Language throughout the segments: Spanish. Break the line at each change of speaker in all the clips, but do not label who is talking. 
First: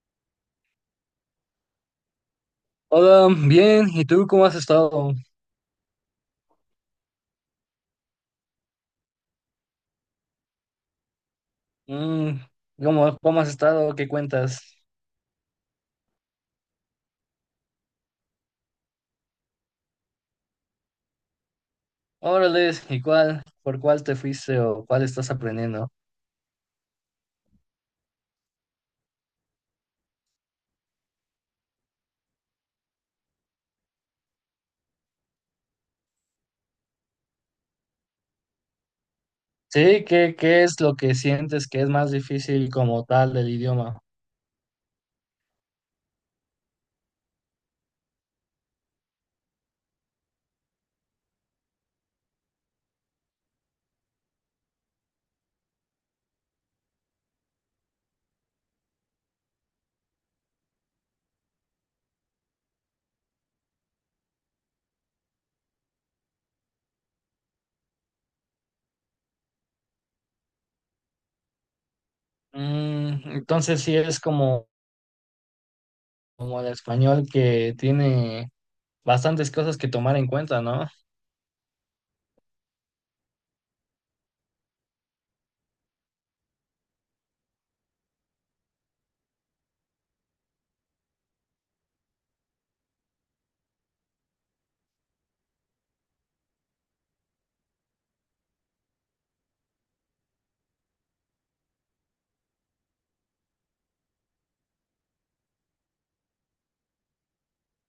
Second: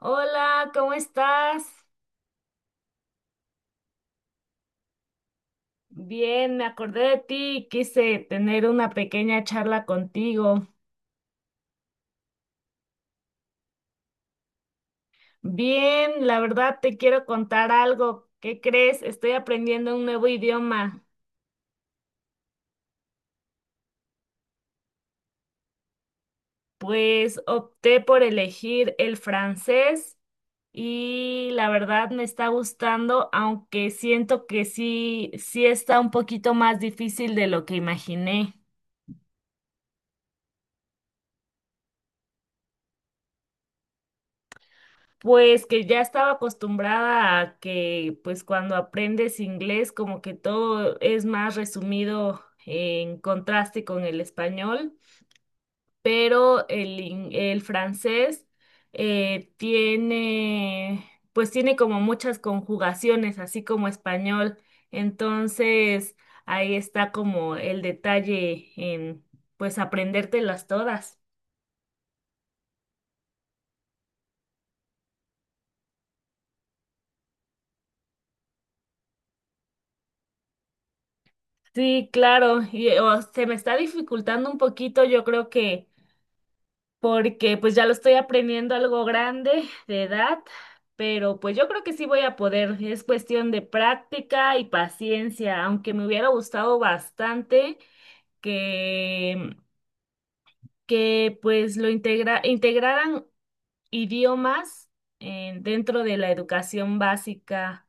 Hola, ¿cómo estás?
Hola, bien, ¿y tú cómo has estado?
Bien, me acordé de ti y quise tener una pequeña charla contigo.
Mm, ¿Cómo has estado? ¿Qué cuentas?
Bien, la verdad te quiero contar algo. ¿Qué crees? Estoy aprendiendo un nuevo idioma.
Órale, ¿y cuál? ¿Por cuál te fuiste o cuál estás aprendiendo?
Pues opté por elegir el francés y la verdad me está gustando, aunque siento que sí está un poquito más difícil de lo que imaginé.
Sí, ¿qué es lo que sientes que es más difícil como tal del idioma?
Pues que ya estaba acostumbrada a que pues cuando aprendes inglés como que todo es más resumido en contraste con el español, pero el francés tiene pues tiene como muchas conjugaciones, así como español. Entonces ahí está como el detalle en pues aprendértelas todas.
Mm, entonces sí es como, como el español que tiene bastantes cosas que tomar en cuenta, ¿no?
Sí, claro, y o se me está dificultando un poquito, yo creo que porque pues ya lo estoy aprendiendo algo grande de edad, pero pues yo creo que sí voy a poder. Es cuestión de práctica y paciencia, aunque me hubiera gustado bastante que, que pues lo integraran idiomas dentro de la educación básica.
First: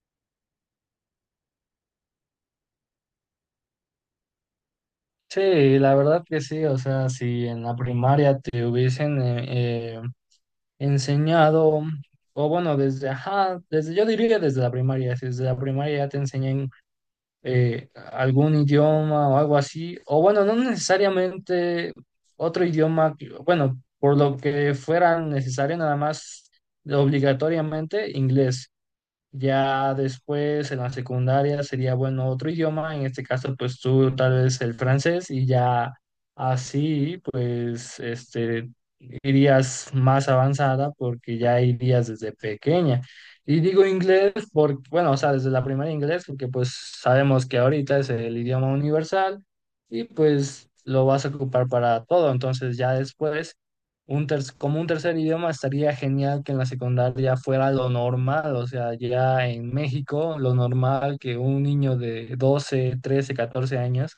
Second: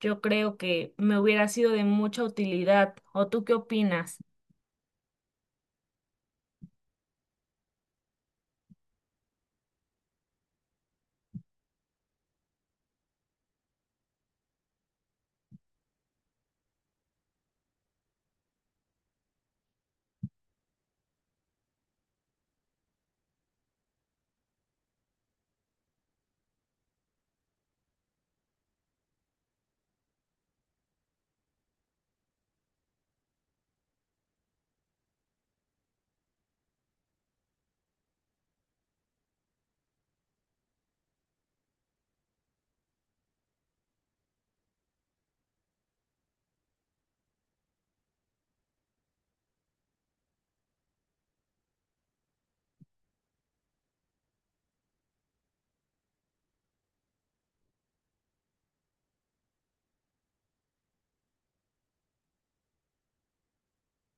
Yo creo que me hubiera sido de mucha utilidad. ¿O tú qué opinas?
Sí, la verdad que sí, o sea, si en la primaria te hubiesen enseñado, o bueno, desde, ajá, desde, yo diría desde la primaria, si desde la primaria ya te enseñan algún idioma o algo así, o bueno, no necesariamente otro idioma, bueno, por lo que fuera necesario nada más obligatoriamente inglés. Ya después en la secundaria sería bueno otro idioma, en este caso pues tú tal vez el francés y ya así pues este irías más avanzada porque ya irías desde pequeña. Y digo inglés porque, bueno, o sea, desde la primaria inglés porque pues sabemos que ahorita es el idioma universal y pues lo vas a ocupar para todo, entonces ya después como un tercer idioma estaría genial que en la secundaria fuera lo normal, o sea, ya en México, lo normal que un niño de 12 13 14 años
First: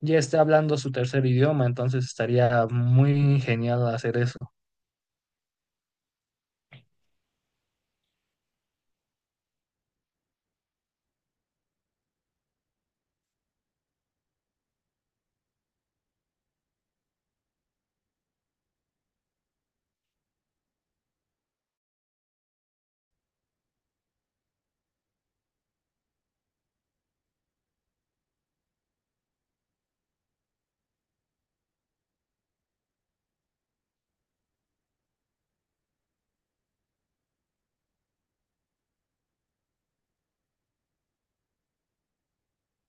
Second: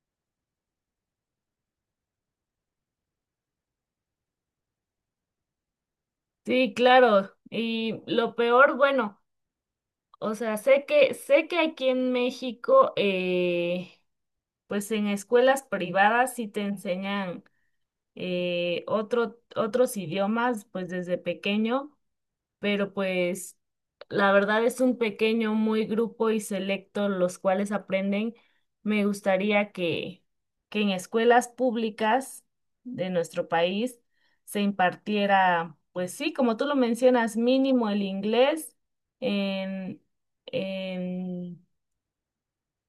ya esté hablando su tercer idioma, entonces estaría muy genial hacer eso.
Sí, claro. Y lo peor, bueno. O sea, sé que aquí en México, pues en escuelas privadas sí te enseñan otros idiomas, pues desde pequeño, pero pues la verdad es un pequeño, muy grupo y selecto los cuales aprenden. Me gustaría que en escuelas públicas de nuestro país se impartiera, pues sí, como tú lo mencionas, mínimo el inglés en, en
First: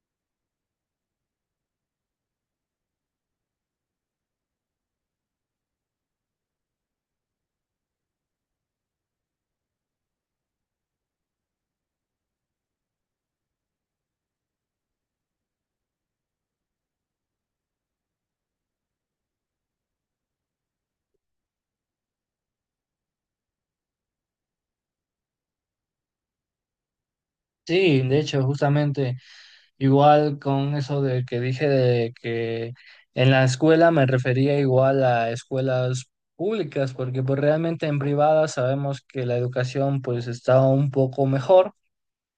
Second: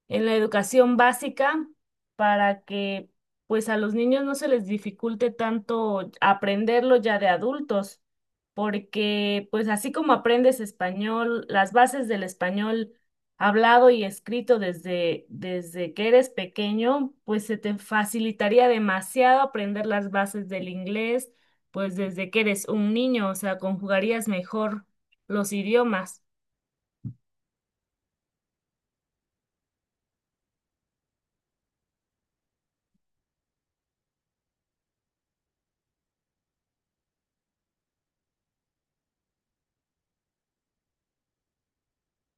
en la educación básica para que pues a los niños no se les dificulte tanto aprenderlo ya de adultos, porque pues así como aprendes español, las bases del español hablado y escrito desde que eres pequeño, pues se te facilitaría demasiado aprender las bases del inglés, pues desde que eres un niño, o sea, conjugarías mejor los idiomas.
Sí, de hecho, justamente igual con eso de que dije de que en la escuela me refería igual a escuelas públicas, porque pues realmente en privadas sabemos que la educación pues está un poco mejor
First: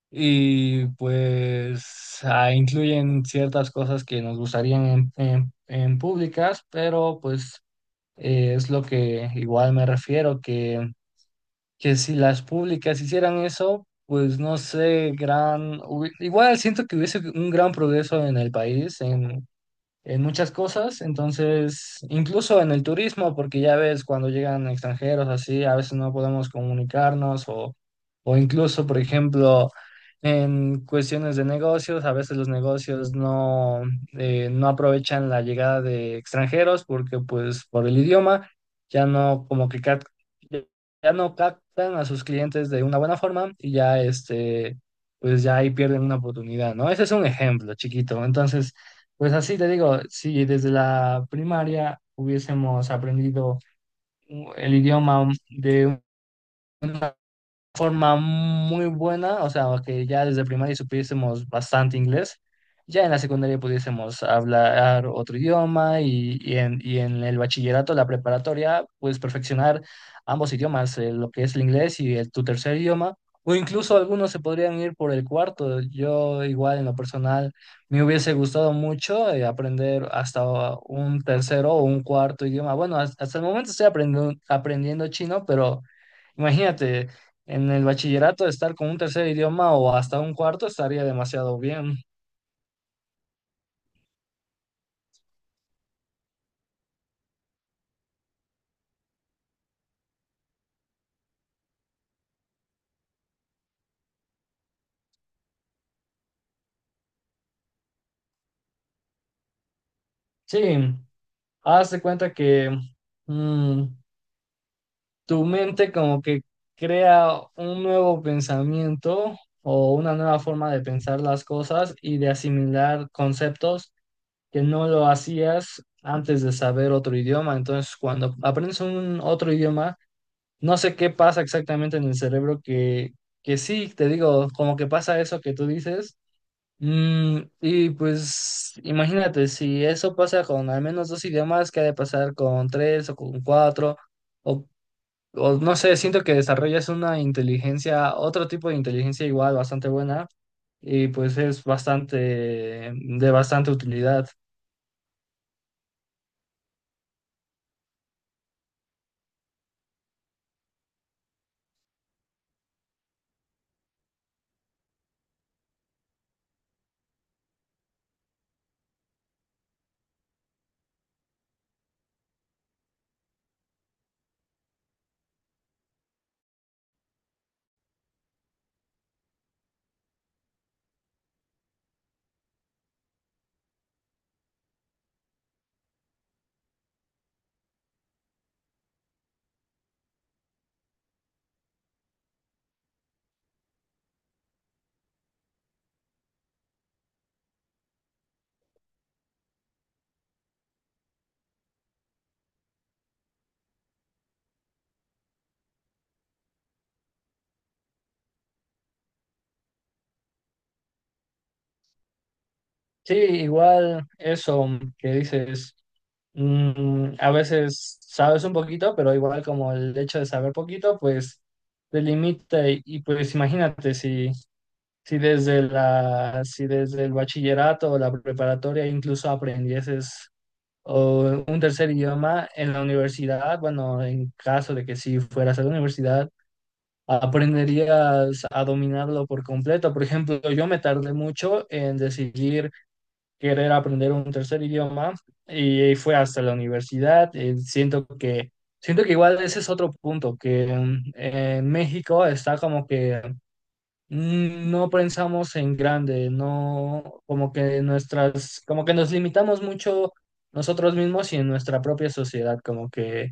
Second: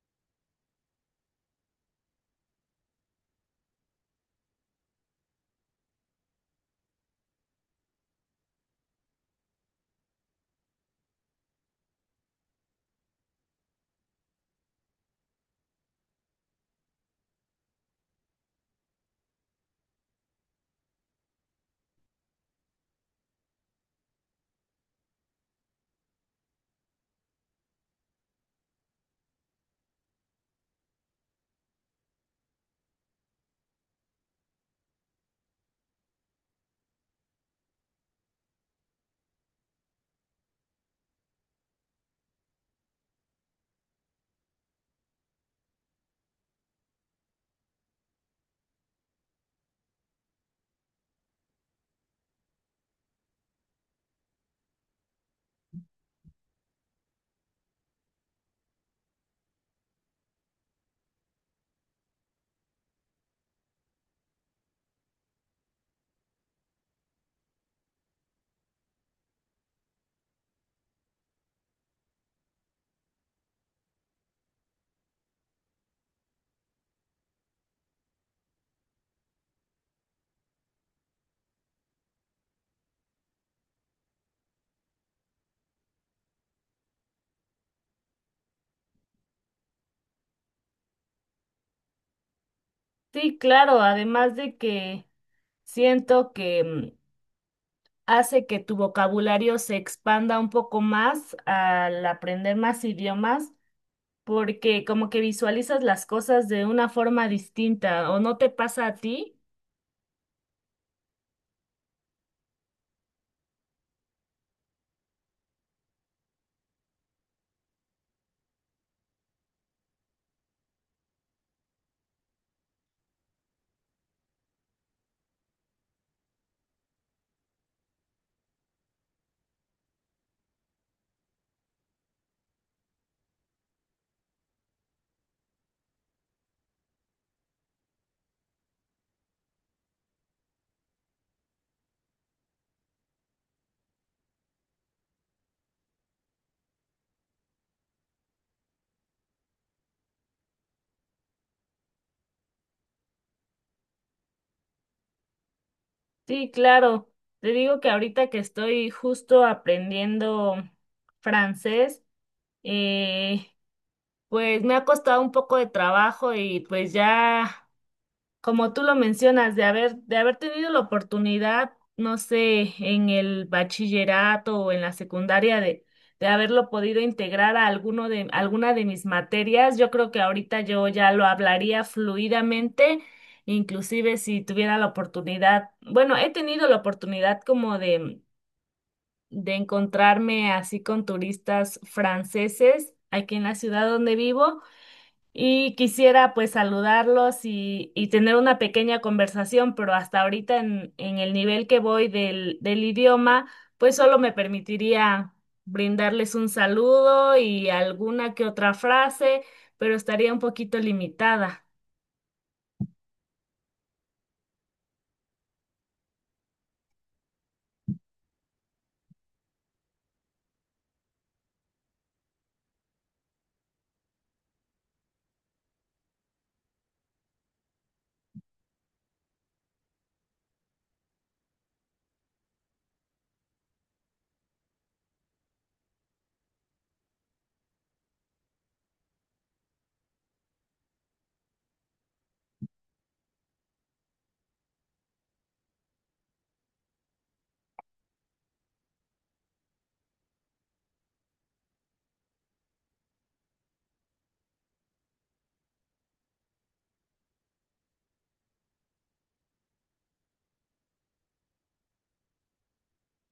y pues ah, incluyen ciertas cosas que nos gustarían en, en públicas, pero pues es lo que igual me refiero, que si las públicas hicieran eso, pues no sé, igual siento que hubiese un gran progreso en el país, en muchas cosas, entonces, incluso en el turismo, porque ya ves, cuando llegan extranjeros así, a veces no podemos comunicarnos o incluso, por ejemplo, en cuestiones de negocios, a veces los negocios no, no aprovechan la llegada de extranjeros porque pues por el idioma ya no ya no captan a sus clientes de una buena forma y ya este pues ya ahí pierden una oportunidad, ¿no? Ese es un ejemplo chiquito. Entonces, pues así te digo, si desde la primaria hubiésemos aprendido el idioma de forma muy buena, o sea, que ya desde primaria supiésemos bastante inglés, ya en la secundaria pudiésemos hablar otro idioma y en el bachillerato, la preparatoria, pues perfeccionar ambos idiomas, lo que es el inglés y el, tu tercer idioma, o incluso algunos se podrían ir por el cuarto. Yo igual en lo personal me hubiese gustado mucho aprender hasta un tercero o un cuarto idioma. Bueno, hasta, hasta el momento estoy aprendiendo, aprendiendo chino, pero... Imagínate, en el bachillerato estar con un tercer idioma o hasta un cuarto estaría demasiado bien.
Sí, claro, además de que siento que hace que tu vocabulario se expanda un poco más al aprender más idiomas, porque como que visualizas las cosas de una forma distinta, ¿o no te pasa a ti?
Sí, haz de cuenta que mm, tu mente como que crea un nuevo pensamiento o una nueva forma de pensar las cosas y de asimilar conceptos que no lo hacías antes de saber otro idioma. Entonces, cuando aprendes un otro idioma, no sé qué pasa exactamente en el cerebro que sí, te digo, como que pasa eso que tú dices. Mm, y pues imagínate, si eso pasa con al menos dos idiomas, ¿qué ha de pasar con tres o con cuatro? O, o no sé, siento que desarrollas una inteligencia, otro tipo de inteligencia igual bastante buena y pues es bastante, mm, de bastante utilidad.
Sí, claro. Te digo que ahorita que estoy justo aprendiendo francés, eh, pues me ha costado un poco de trabajo y pues ya. Como tú lo mencionas, de haber tenido la oportunidad, no sé, en el bachillerato o en la secundaria de haberlo podido integrar a alguna de mis materias, yo creo que ahorita yo ya lo hablaría fluidamente, inclusive si tuviera la oportunidad, bueno, he tenido la oportunidad de encontrarme así con turistas franceses aquí en la ciudad donde vivo. Y quisiera pues saludarlos y tener una pequeña conversación, pero hasta ahorita en el nivel que voy del idioma, pues solo me permitiría brindarles un saludo y alguna que otra frase, pero estaría un poquito limitada.
Sí, igual eso que dices, mm, a veces sabes un poquito, pero igual como el hecho de saber poquito, pues te limita y pues imagínate si... Si desde la, si desde el bachillerato o la preparatoria incluso aprendieses o un tercer idioma en la universidad, bueno, en caso de que si fueras a la universidad, aprenderías a dominarlo por completo. Por ejemplo, yo me tardé mucho en decidir querer aprender un tercer idioma y fue hasta la universidad. Siento que, siento que igual ese es otro punto, que mm, en México está como que mm, no pensamos en grande, no, como que nuestras, como que nos limitamos mucho nosotros mismos y en nuestra propia sociedad,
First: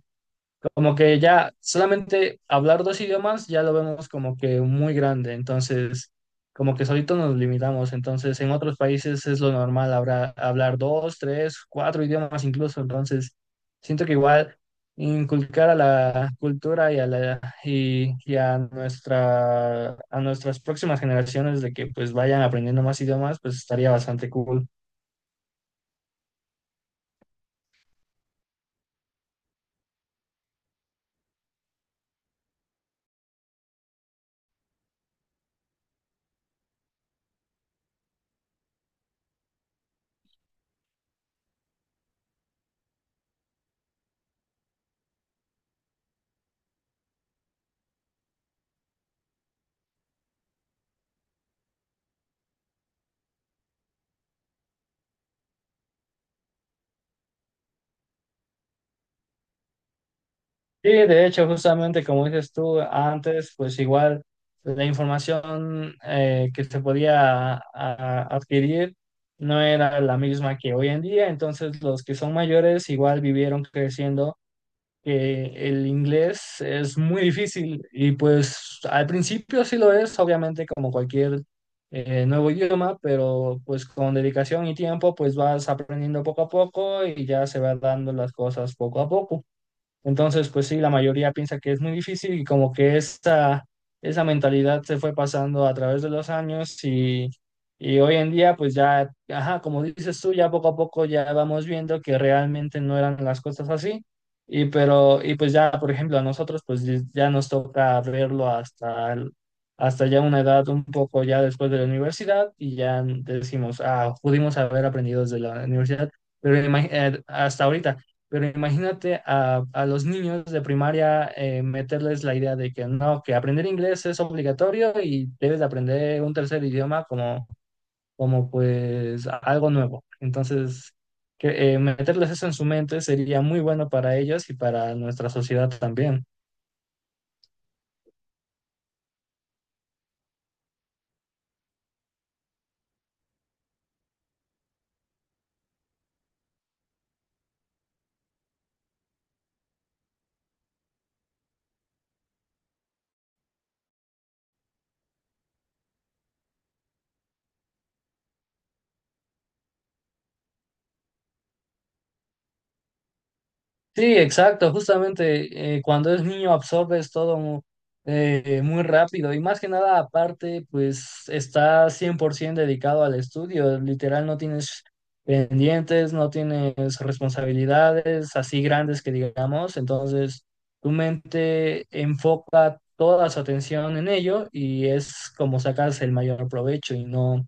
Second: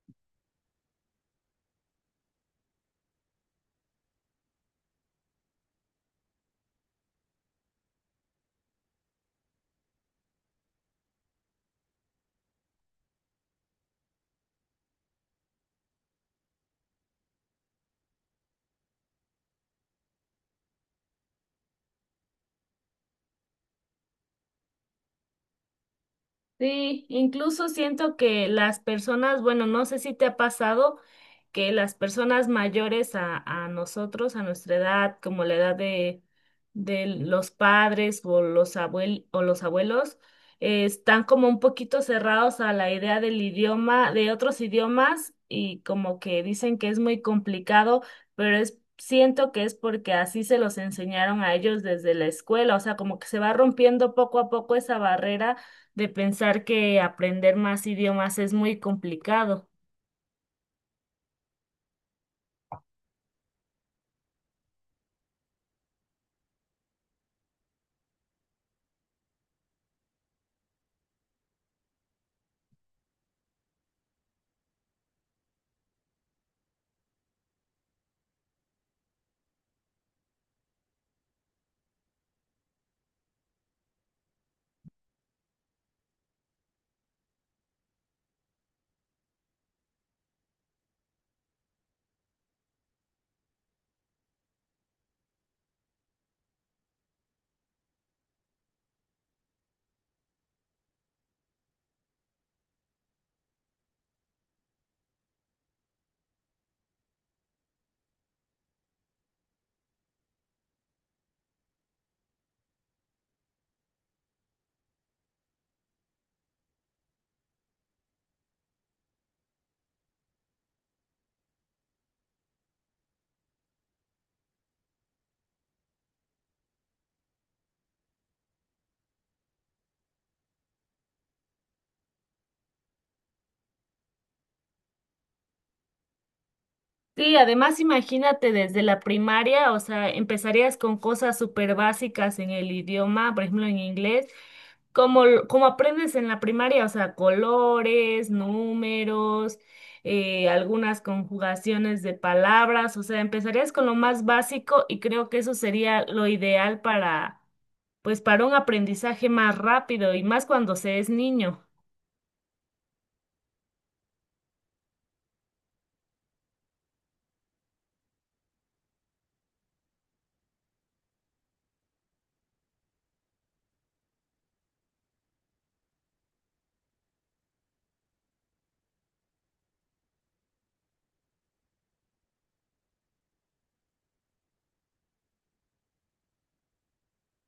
como que ya solamente hablar dos idiomas ya lo vemos como que muy grande, entonces como que solito nos limitamos, entonces en otros países es lo normal hablar dos, tres, cuatro idiomas incluso, entonces siento que igual inculcar a la cultura y a nuestra a nuestras próximas generaciones de que pues vayan aprendiendo más idiomas, pues estaría bastante cool.
Sí, incluso siento que las personas, bueno, no sé si te ha pasado que las personas mayores a nosotros, a nuestra edad, como la edad de los padres o los abuel o los abuelos, están como un poquito cerrados a la idea del idioma, de otros idiomas, y como que dicen que es muy complicado, pero es, siento que es porque así se los enseñaron a ellos desde la escuela, o sea, como que se va rompiendo poco a poco esa barrera de pensar que aprender más idiomas es muy complicado.
Sí, de hecho, justamente como dices tú antes, pues igual la información que se podía adquirir no era la misma que hoy en día, entonces los que son mayores igual vivieron creciendo que el inglés es muy difícil y pues al principio sí lo es, obviamente como cualquier nuevo idioma, pero pues con dedicación y tiempo pues vas aprendiendo poco a poco y ya se van dando las cosas poco a poco. Entonces, pues sí, la mayoría piensa que es muy difícil y como que esa mentalidad se fue pasando a través de los años y hoy en día, pues ya, ajá, como dices tú, ya poco a poco ya vamos viendo que realmente no eran las cosas así. Y pues ya, por ejemplo, a nosotros, pues ya nos toca verlo hasta ya una edad un poco ya después de la universidad y ya decimos, ah, pudimos haber aprendido desde la universidad, pero hasta ahorita. Pero imagínate a los niños de primaria meterles la idea de que no, que aprender inglés es obligatorio y debes de aprender un tercer idioma como, como pues algo nuevo. Entonces, que, meterles eso en su mente sería muy bueno para ellos y para nuestra sociedad también.
Sí, además imagínate desde la primaria, o sea, empezarías con cosas súper básicas en el idioma, por ejemplo en inglés, como aprendes en la primaria, o sea, colores, números, algunas conjugaciones de palabras, o sea, empezarías con lo más básico y creo que eso sería lo ideal para, pues, para un aprendizaje más rápido y más cuando se es niño.
Sí, exacto, justamente cuando es niño absorbes todo muy rápido y más que nada aparte pues estás 100% dedicado al estudio, literal no tienes pendientes, no tienes responsabilidades así grandes que digamos, entonces tu mente enfoca toda su atención en ello y es como sacas el mayor provecho y no...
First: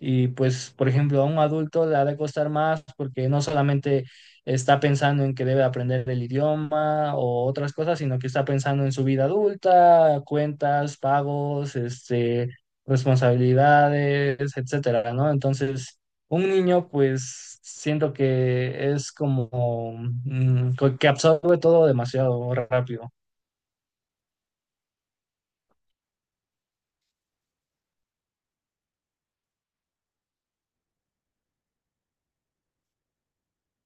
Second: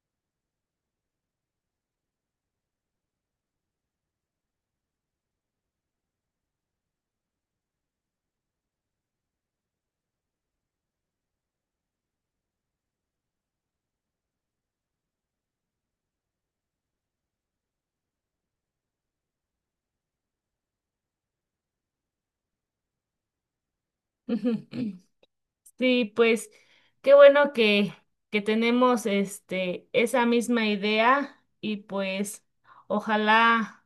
Y pues, por ejemplo, a un adulto le ha de costar más porque no solamente está pensando en que debe aprender el idioma o otras cosas, sino que está pensando en su vida adulta, cuentas, pagos, este, responsabilidades, etcétera, ¿no? Entonces, un niño, pues, siento que es como mm, que absorbe todo demasiado rápido.
Sí, pues qué bueno que tenemos este esa misma idea y pues ojalá,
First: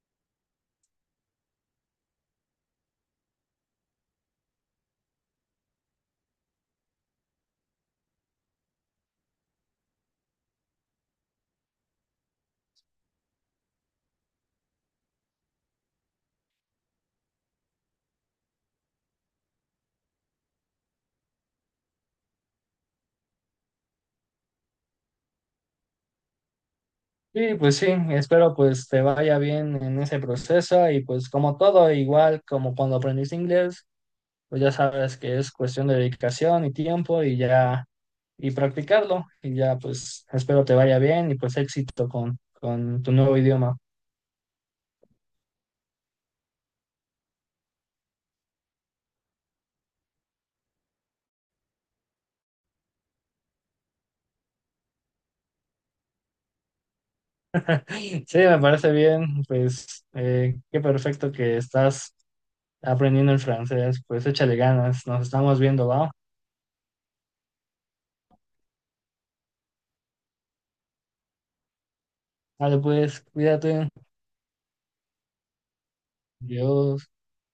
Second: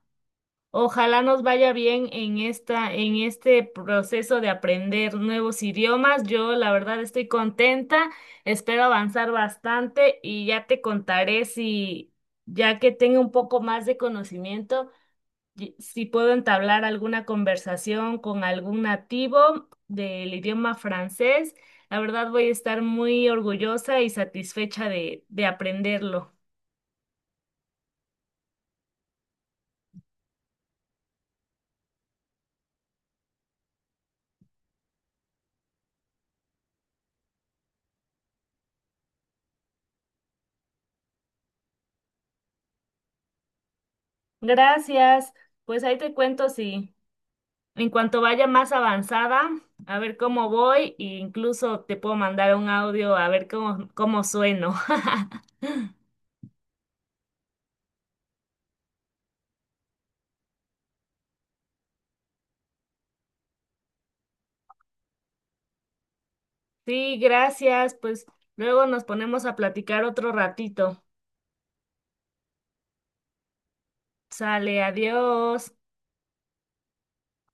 ojalá nos vaya bien en esta, en este proceso de aprender nuevos idiomas. Yo la verdad estoy contenta, espero avanzar bastante y ya te contaré si ya que tenga un poco más de conocimiento, si puedo entablar alguna conversación con algún nativo del idioma francés, la verdad voy a estar muy orgullosa y satisfecha de aprenderlo.
Sí, pues sí, espero pues te vaya bien en ese proceso y pues como todo, igual como cuando aprendiste inglés, pues ya sabes que es cuestión de dedicación y tiempo y ya, y practicarlo. Y ya, pues espero te vaya bien y pues éxito con tu nuevo idioma.
Gracias. Pues ahí te cuento si en cuanto vaya más avanzada, a ver cómo voy e incluso te puedo mandar un audio a ver cómo sueno.
Sí, me parece bien, pues qué perfecto que estás aprendiendo el francés, pues échale ganas, nos estamos viendo, va.
Sí, gracias. Pues luego nos ponemos a platicar otro ratito.
Vale, pues cuídate,
Sale, adiós.
Dios.